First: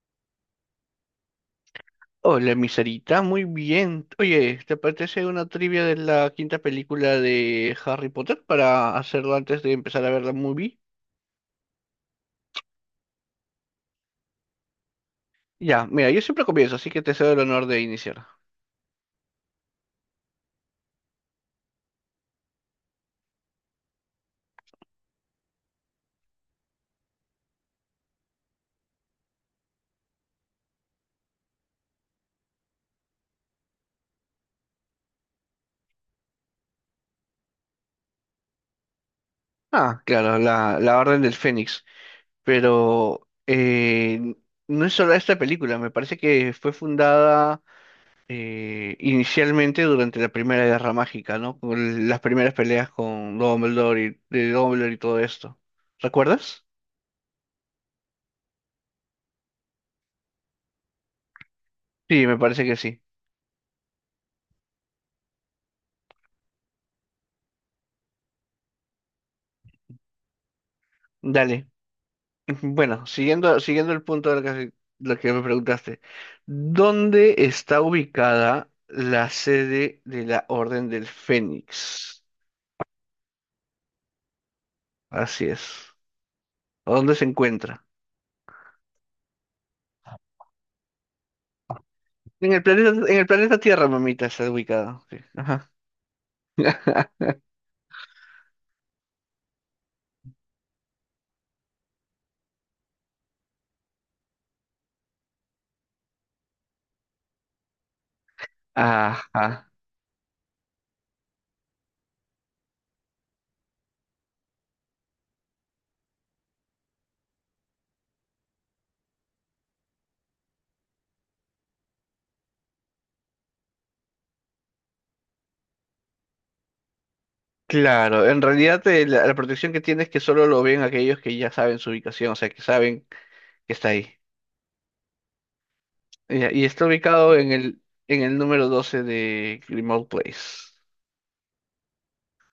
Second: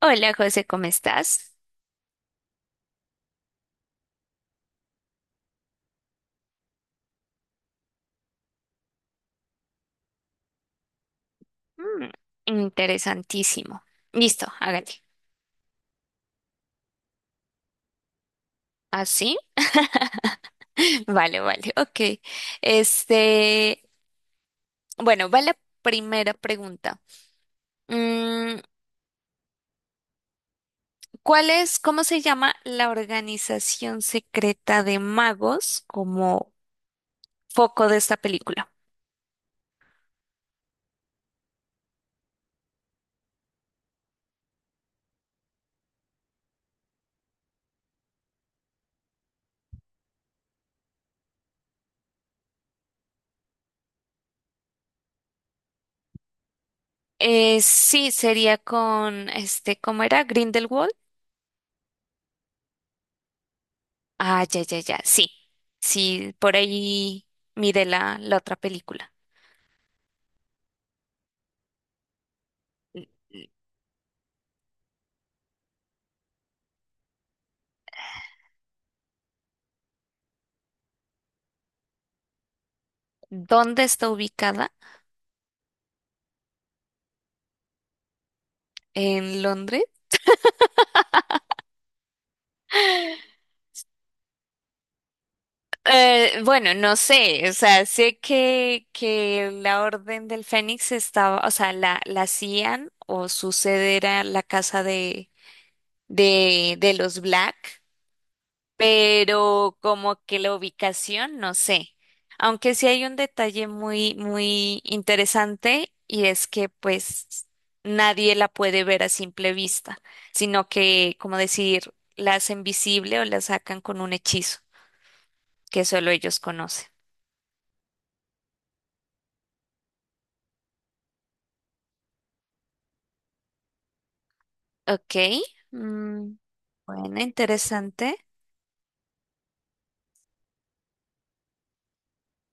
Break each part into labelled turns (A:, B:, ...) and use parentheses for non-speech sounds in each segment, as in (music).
A: Hola José, ¿cómo estás?
B: Hola, mi Sarita, muy bien. Oye, ¿te apetece una trivia de la quinta película de Harry Potter para hacerlo antes de empezar a ver la movie?
A: Mm, interesantísimo. Listo, hágale.
B: Ya, mira, yo siempre comienzo, así que te cedo el honor de iniciar.
A: ¿Así? (laughs) Vale, vale, ok. Este, bueno, va la primera pregunta. Mm, ¿cuál es, cómo se llama la organización secreta de magos como foco de esta película?
B: Ah, claro, la Orden del Fénix. Pero no es solo esta película, me parece que fue fundada inicialmente durante la Primera Guerra Mágica, ¿no? Con las primeras peleas con Dumbledore de Dumbledore y todo esto. ¿Recuerdas?
A: Sí, sería con, ¿cómo era? Grindelwald.
B: Sí, me parece que sí.
A: Ah, ya, ya, ya, sí. Sí, por ahí mire la otra película.
B: Dale. Bueno, siguiendo el punto de lo que me preguntaste, ¿dónde está ubicada la sede de la Orden del Fénix?
A: ¿Dónde está ubicada?
B: Así es. ¿O dónde se encuentra?
A: ¿En Londres?
B: En el planeta Tierra, mamita, está ubicada. Sí. Ajá.
A: Bueno, no sé, o sea, sé que la Orden del Fénix estaba, o sea, la hacían o su sede era la casa de los Black,
B: Ajá.
A: pero como que la ubicación, no sé. Aunque sí hay un detalle muy, muy interesante y es que pues nadie la puede ver a simple vista, sino que, como decir, la hacen visible o la sacan con un hechizo que solo ellos conocen.
B: Claro, en realidad la protección que tiene es que solo lo ven aquellos que ya saben su ubicación, o sea, que saben que está ahí.
A: Ok, mm,
B: Ya, y, está
A: bueno,
B: ubicado en
A: interesante.
B: en el número 12 de Grimald Place.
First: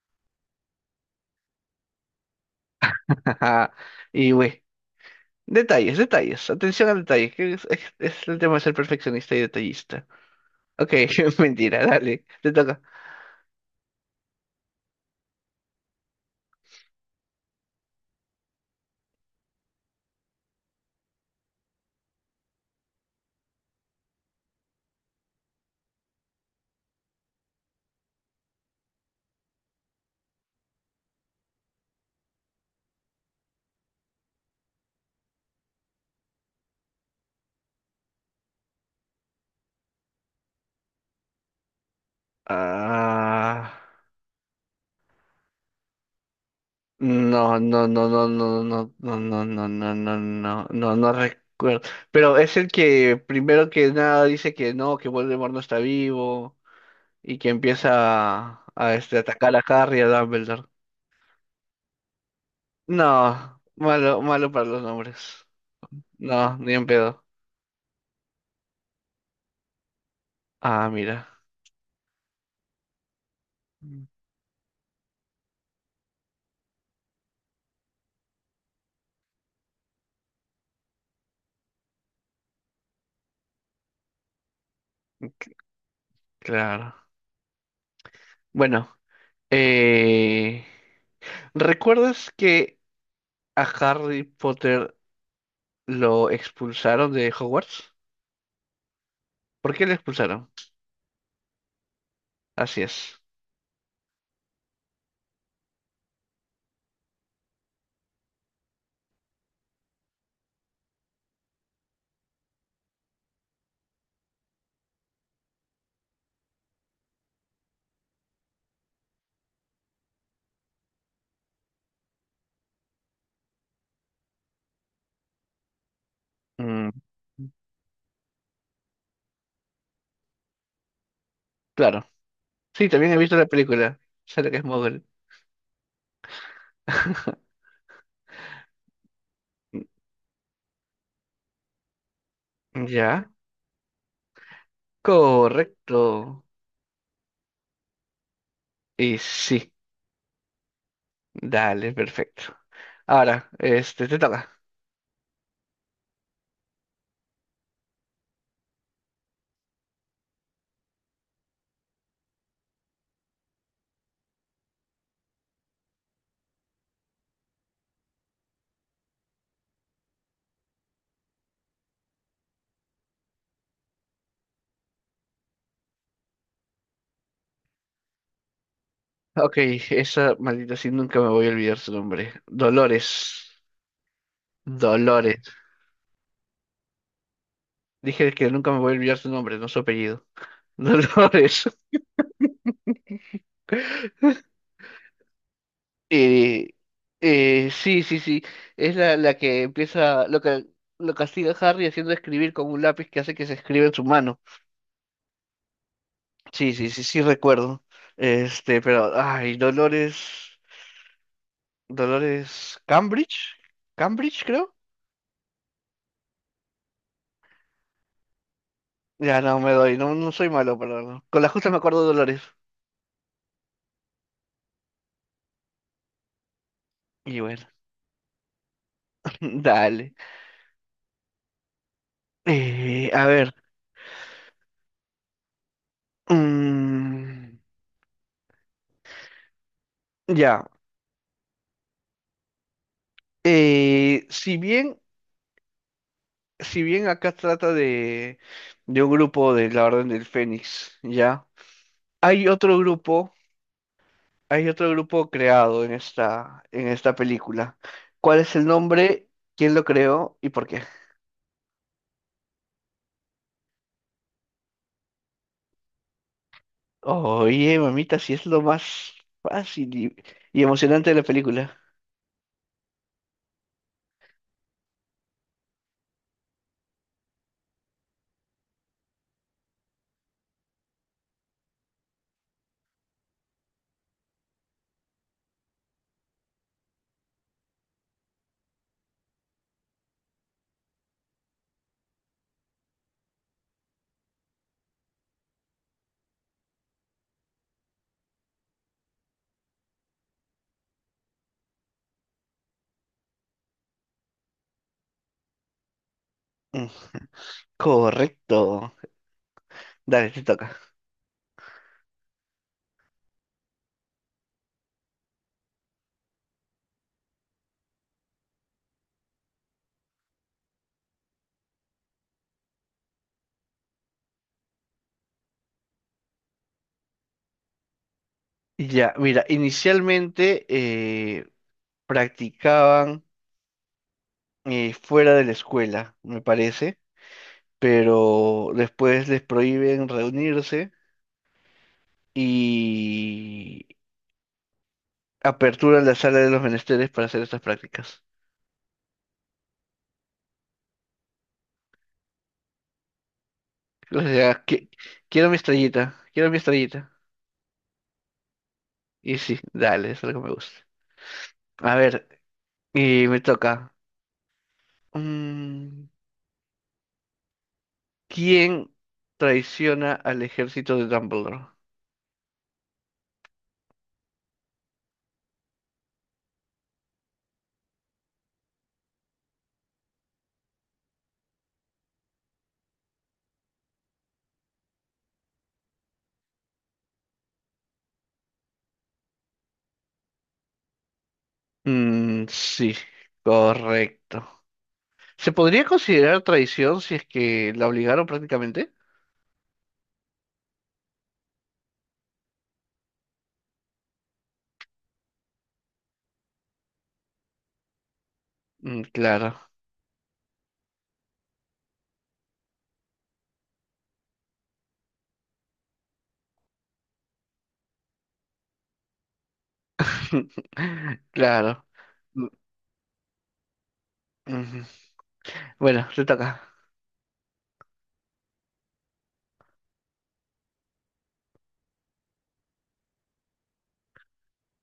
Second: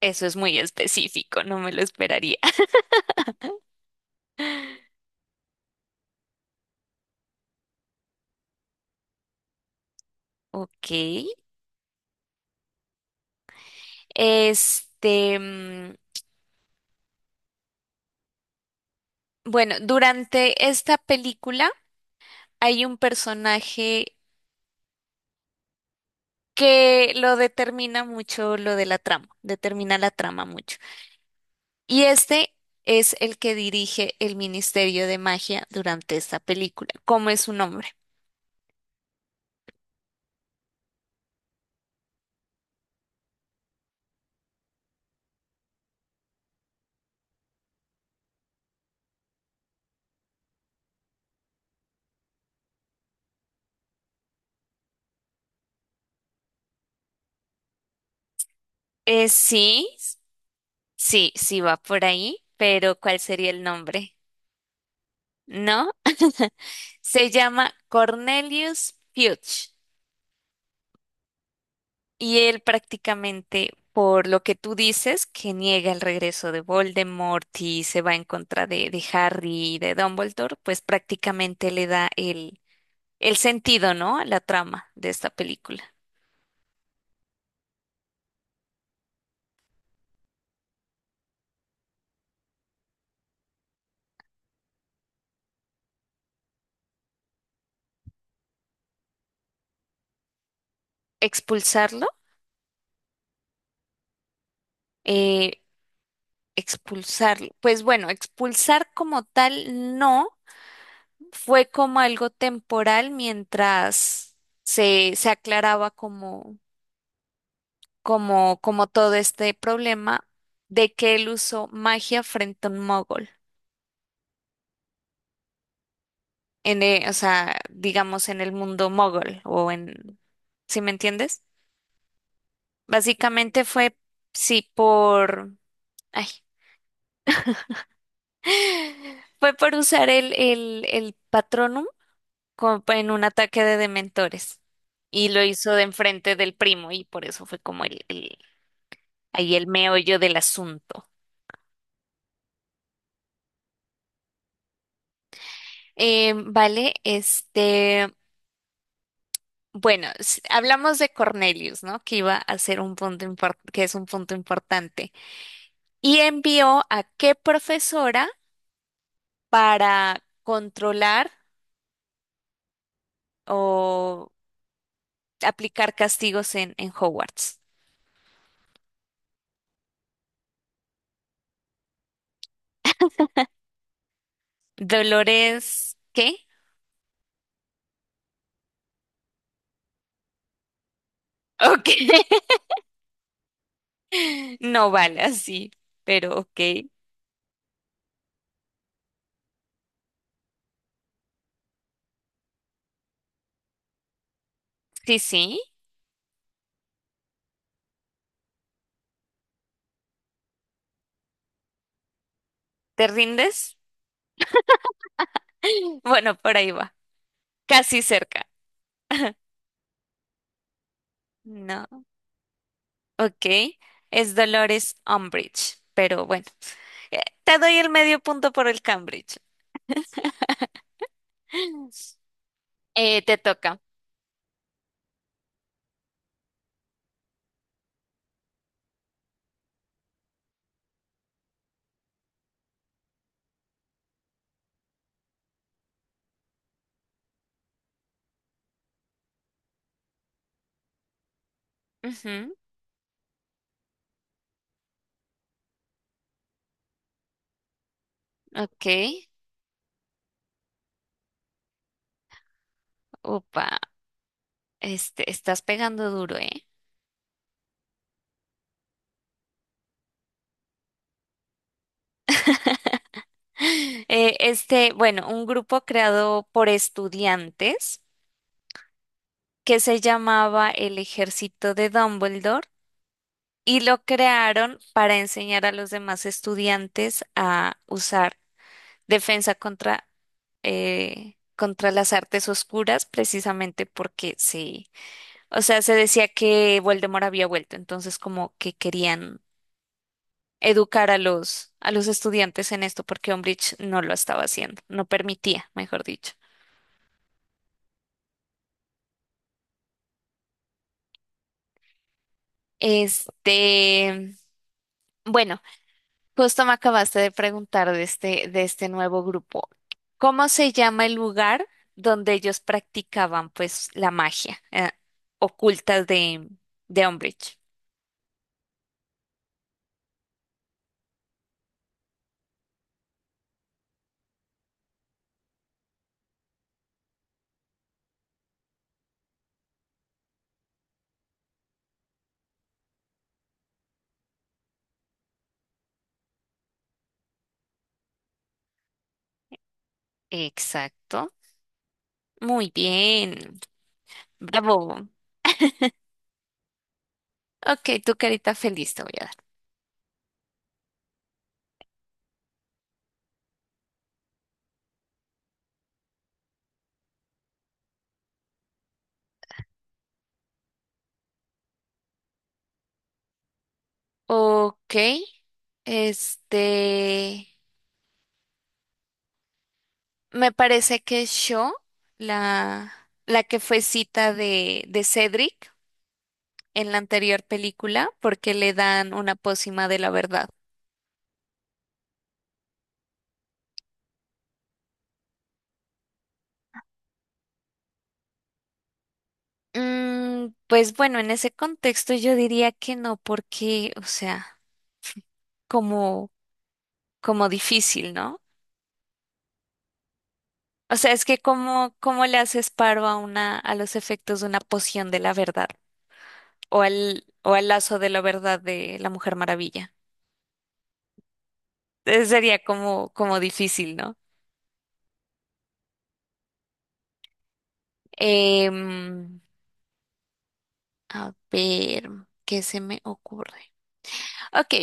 A: Eso es muy específico, no me lo esperaría. (laughs)
B: (laughs) Ajá. Y, güey. Detalles, detalles, atención a detalles, que es, es el tema de ser perfeccionista y detallista.
A: Ok,
B: Ok, (laughs) mentira, dale, te toca.
A: mm, bueno, durante esta película hay un personaje que lo determina mucho lo de la trama, determina la trama mucho. Y este es el que dirige el Ministerio de Magia durante esta película. ¿Cómo es su nombre?
B: Ah, no, no, no, no, no, no, no, no, no, no, no, no, no, no recuerdo. Pero es el que primero que nada dice que no, que Voldemort no está vivo y que empieza a atacar a
A: Sí.
B: Harry y a Dumbledore.
A: Sí, sí va por ahí, pero ¿cuál sería
B: No,
A: el nombre?
B: malo, malo para los nombres.
A: No,
B: No, ni en pedo.
A: se llama Cornelius Fudge,
B: Ah, mira,
A: y él prácticamente, por lo que tú dices, que niega el regreso de Voldemort y se va en contra de Harry y de Dumbledore, pues prácticamente le da el sentido, ¿no? A la trama de esta película.
B: claro. Bueno. Eh, ¿Recuerdas que a Harry Potter lo expulsaron de Hogwarts? ¿Por qué lo expulsaron?
A: ¿Expulsarlo?
B: Así es.
A: Eh, Expulsarlo. Pues bueno, expulsar como tal no fue, como algo temporal mientras se aclaraba como todo este problema de que él usó magia frente a un mogol, en,
B: Mm,
A: o sea, digamos en el mundo mogol o en, ¿sí me entiendes?
B: claro. Sí, también he visto la
A: Básicamente fue,
B: película. Sale que es
A: sí,
B: mogul.
A: por, ay,
B: (laughs)
A: fue por usar el Patronum como en un
B: Ya.
A: ataque de dementores. Y lo hizo de
B: Correcto.
A: enfrente del primo y por eso fue como el...
B: Y
A: Ahí el
B: sí.
A: meollo del asunto.
B: Dale, perfecto. Ahora, este, te toca.
A: Vale, bueno, hablamos de Cornelius, ¿no? Que iba a ser un que es un punto importante. Y envió a qué profesora para controlar o aplicar castigos en Hogwarts.
B: Ok, esa maldita sí nunca me voy a olvidar su nombre. Dolores. Dolores.
A: Dolores, ¿qué?
B: Dije que nunca me voy a olvidar su nombre, no su apellido. (laughs) Dolores.
A: Ok. (laughs) No vale así, pero ok.
B: Eh, sí, sí, sí. Es la que empieza, lo que lo castiga a Harry haciendo escribir con un lápiz que hace que se escriba en su mano.
A: Sí, sí.
B: Sí, sí, sí, sí recuerdo. Este, pero, ay, Dolores, Dolores
A: ¿Te
B: Cambridge,
A: rindes?
B: Cambridge creo.
A: (laughs) Bueno, por ahí va. Casi cerca.
B: Ya
A: (laughs)
B: no me doy, no, no soy malo, pero no, con la justa me acuerdo
A: No.
B: de Dolores.
A: Ok, es Dolores Umbridge, pero bueno,
B: Y
A: te
B: bueno,
A: doy el medio punto por el Cambridge.
B: (laughs)
A: (gasps)
B: dale.
A: (laughs)
B: A
A: Te
B: ver,
A: toca.
B: mm, ya. Eh, si bien si bien acá trata de un grupo de la Orden del Fénix, ¿ya? Hay
A: Ujú,
B: otro grupo, hay otro grupo creado en en esta película. ¿Cuál es el
A: ok,
B: nombre? ¿Quién lo creó y por qué?
A: upa, estás pegando duro, ¿eh?
B: Oye, mamita, si es lo más fácil y emocionante de la película.
A: (gasps) Este, bueno, un grupo creado por estudiantes que se llamaba el Ejército de Dumbledore y lo crearon para enseñar a los demás estudiantes a usar defensa contra, contra las artes oscuras, precisamente porque sí, o sea, se decía que Voldemort había vuelto, entonces como que querían educar a a los estudiantes en esto, porque Umbridge no lo estaba haciendo, no permitía, mejor dicho.
B: Mm, correcto. Dale, te toca.
A: Este, bueno. Justo me acabaste de preguntar de de este nuevo grupo. ¿Cómo se llama el lugar donde ellos practicaban pues la magia ocultas de Umbridge?
B: Ya, mira, inicialmente practicaban fuera de la escuela, me parece. Pero después les prohíben reunirse y aperturan la sala de los menesteres para hacer estas prácticas.
A: Exacto. Muy bien.
B: O sea, que
A: Bravo.
B: quiero mi estrellita, quiero mi estrellita.
A: Ok, tu carita feliz te voy a dar.
B: Y sí, dale, es algo que me gusta. A ver, y me toca. Mm, ¿quién traiciona al ejército de Dumbledore?
A: Ok, este, me parece que yo, la, la que fue cita de Cedric en la anterior película, porque le dan una pócima de la verdad.
B: Mm, sí, correcto. ¿Se podría considerar traición si es que la obligaron prácticamente?
A: Mm, pues bueno, en ese contexto yo diría que no, porque, o sea, como, como difícil, ¿no?
B: Mm, claro.
A: O sea, es que como, cómo le haces paro a una, a los efectos de una poción de la verdad, o al lazo de la verdad de la Mujer Maravilla.
B: (laughs) Claro.
A: Entonces
B: Ujú.
A: sería como, como difícil, ¿no?
B: Bueno, te toca.
A: Em, a ver, ¿qué se me ocurre? Ok.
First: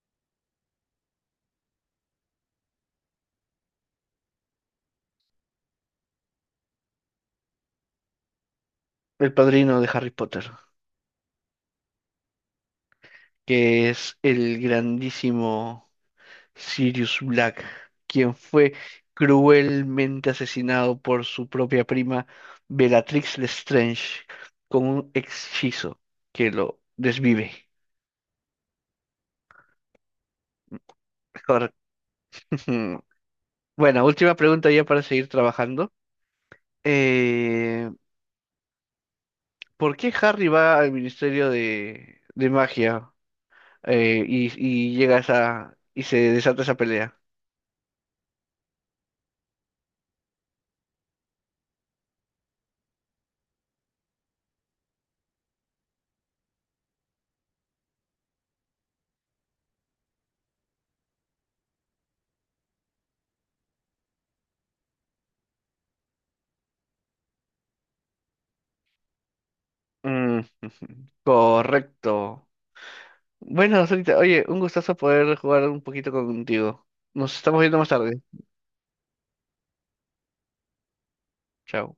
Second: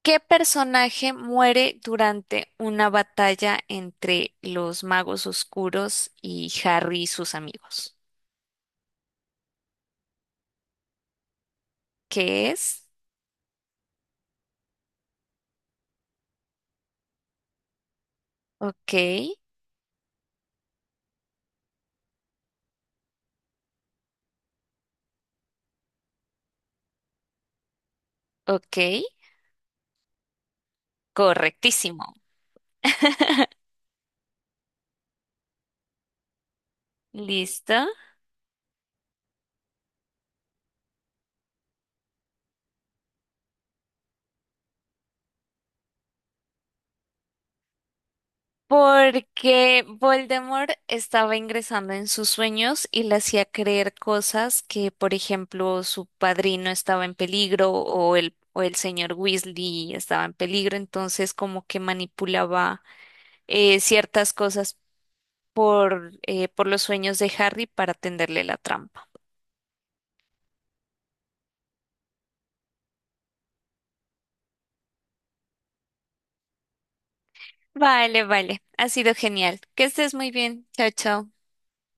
A: ¿Qué personaje muere durante una batalla entre los magos oscuros y Harry y sus amigos?
B: El padrino de Harry Potter,
A: ¿Qué es?
B: que es el grandísimo Sirius Black, quien fue
A: Ok,
B: cruelmente asesinado por su propia prima Bellatrix Lestrange con un hechizo que lo desvive.
A: ok,
B: Cor-
A: correctísimo.
B: (laughs)
A: (laughs)
B: Bueno, última pregunta ya para seguir trabajando.
A: Listo.
B: Eh, ¿Por qué Harry va al Ministerio de Magia y llega esa y se desata esa pelea?
A: Porque Voldemort estaba ingresando en sus sueños y le hacía creer cosas que, por ejemplo, su padrino estaba en peligro o o el señor Weasley estaba en peligro, entonces como que manipulaba ciertas cosas por los sueños de Harry para tenderle la trampa.
B: Mm, (laughs) correcto. Bueno, ahorita, oye, un gustazo poder jugar un poquito contigo. Nos estamos viendo más tarde.
A: Vale, vale, ha sido genial. Que estés muy bien. Chao, chao.
B: Chao.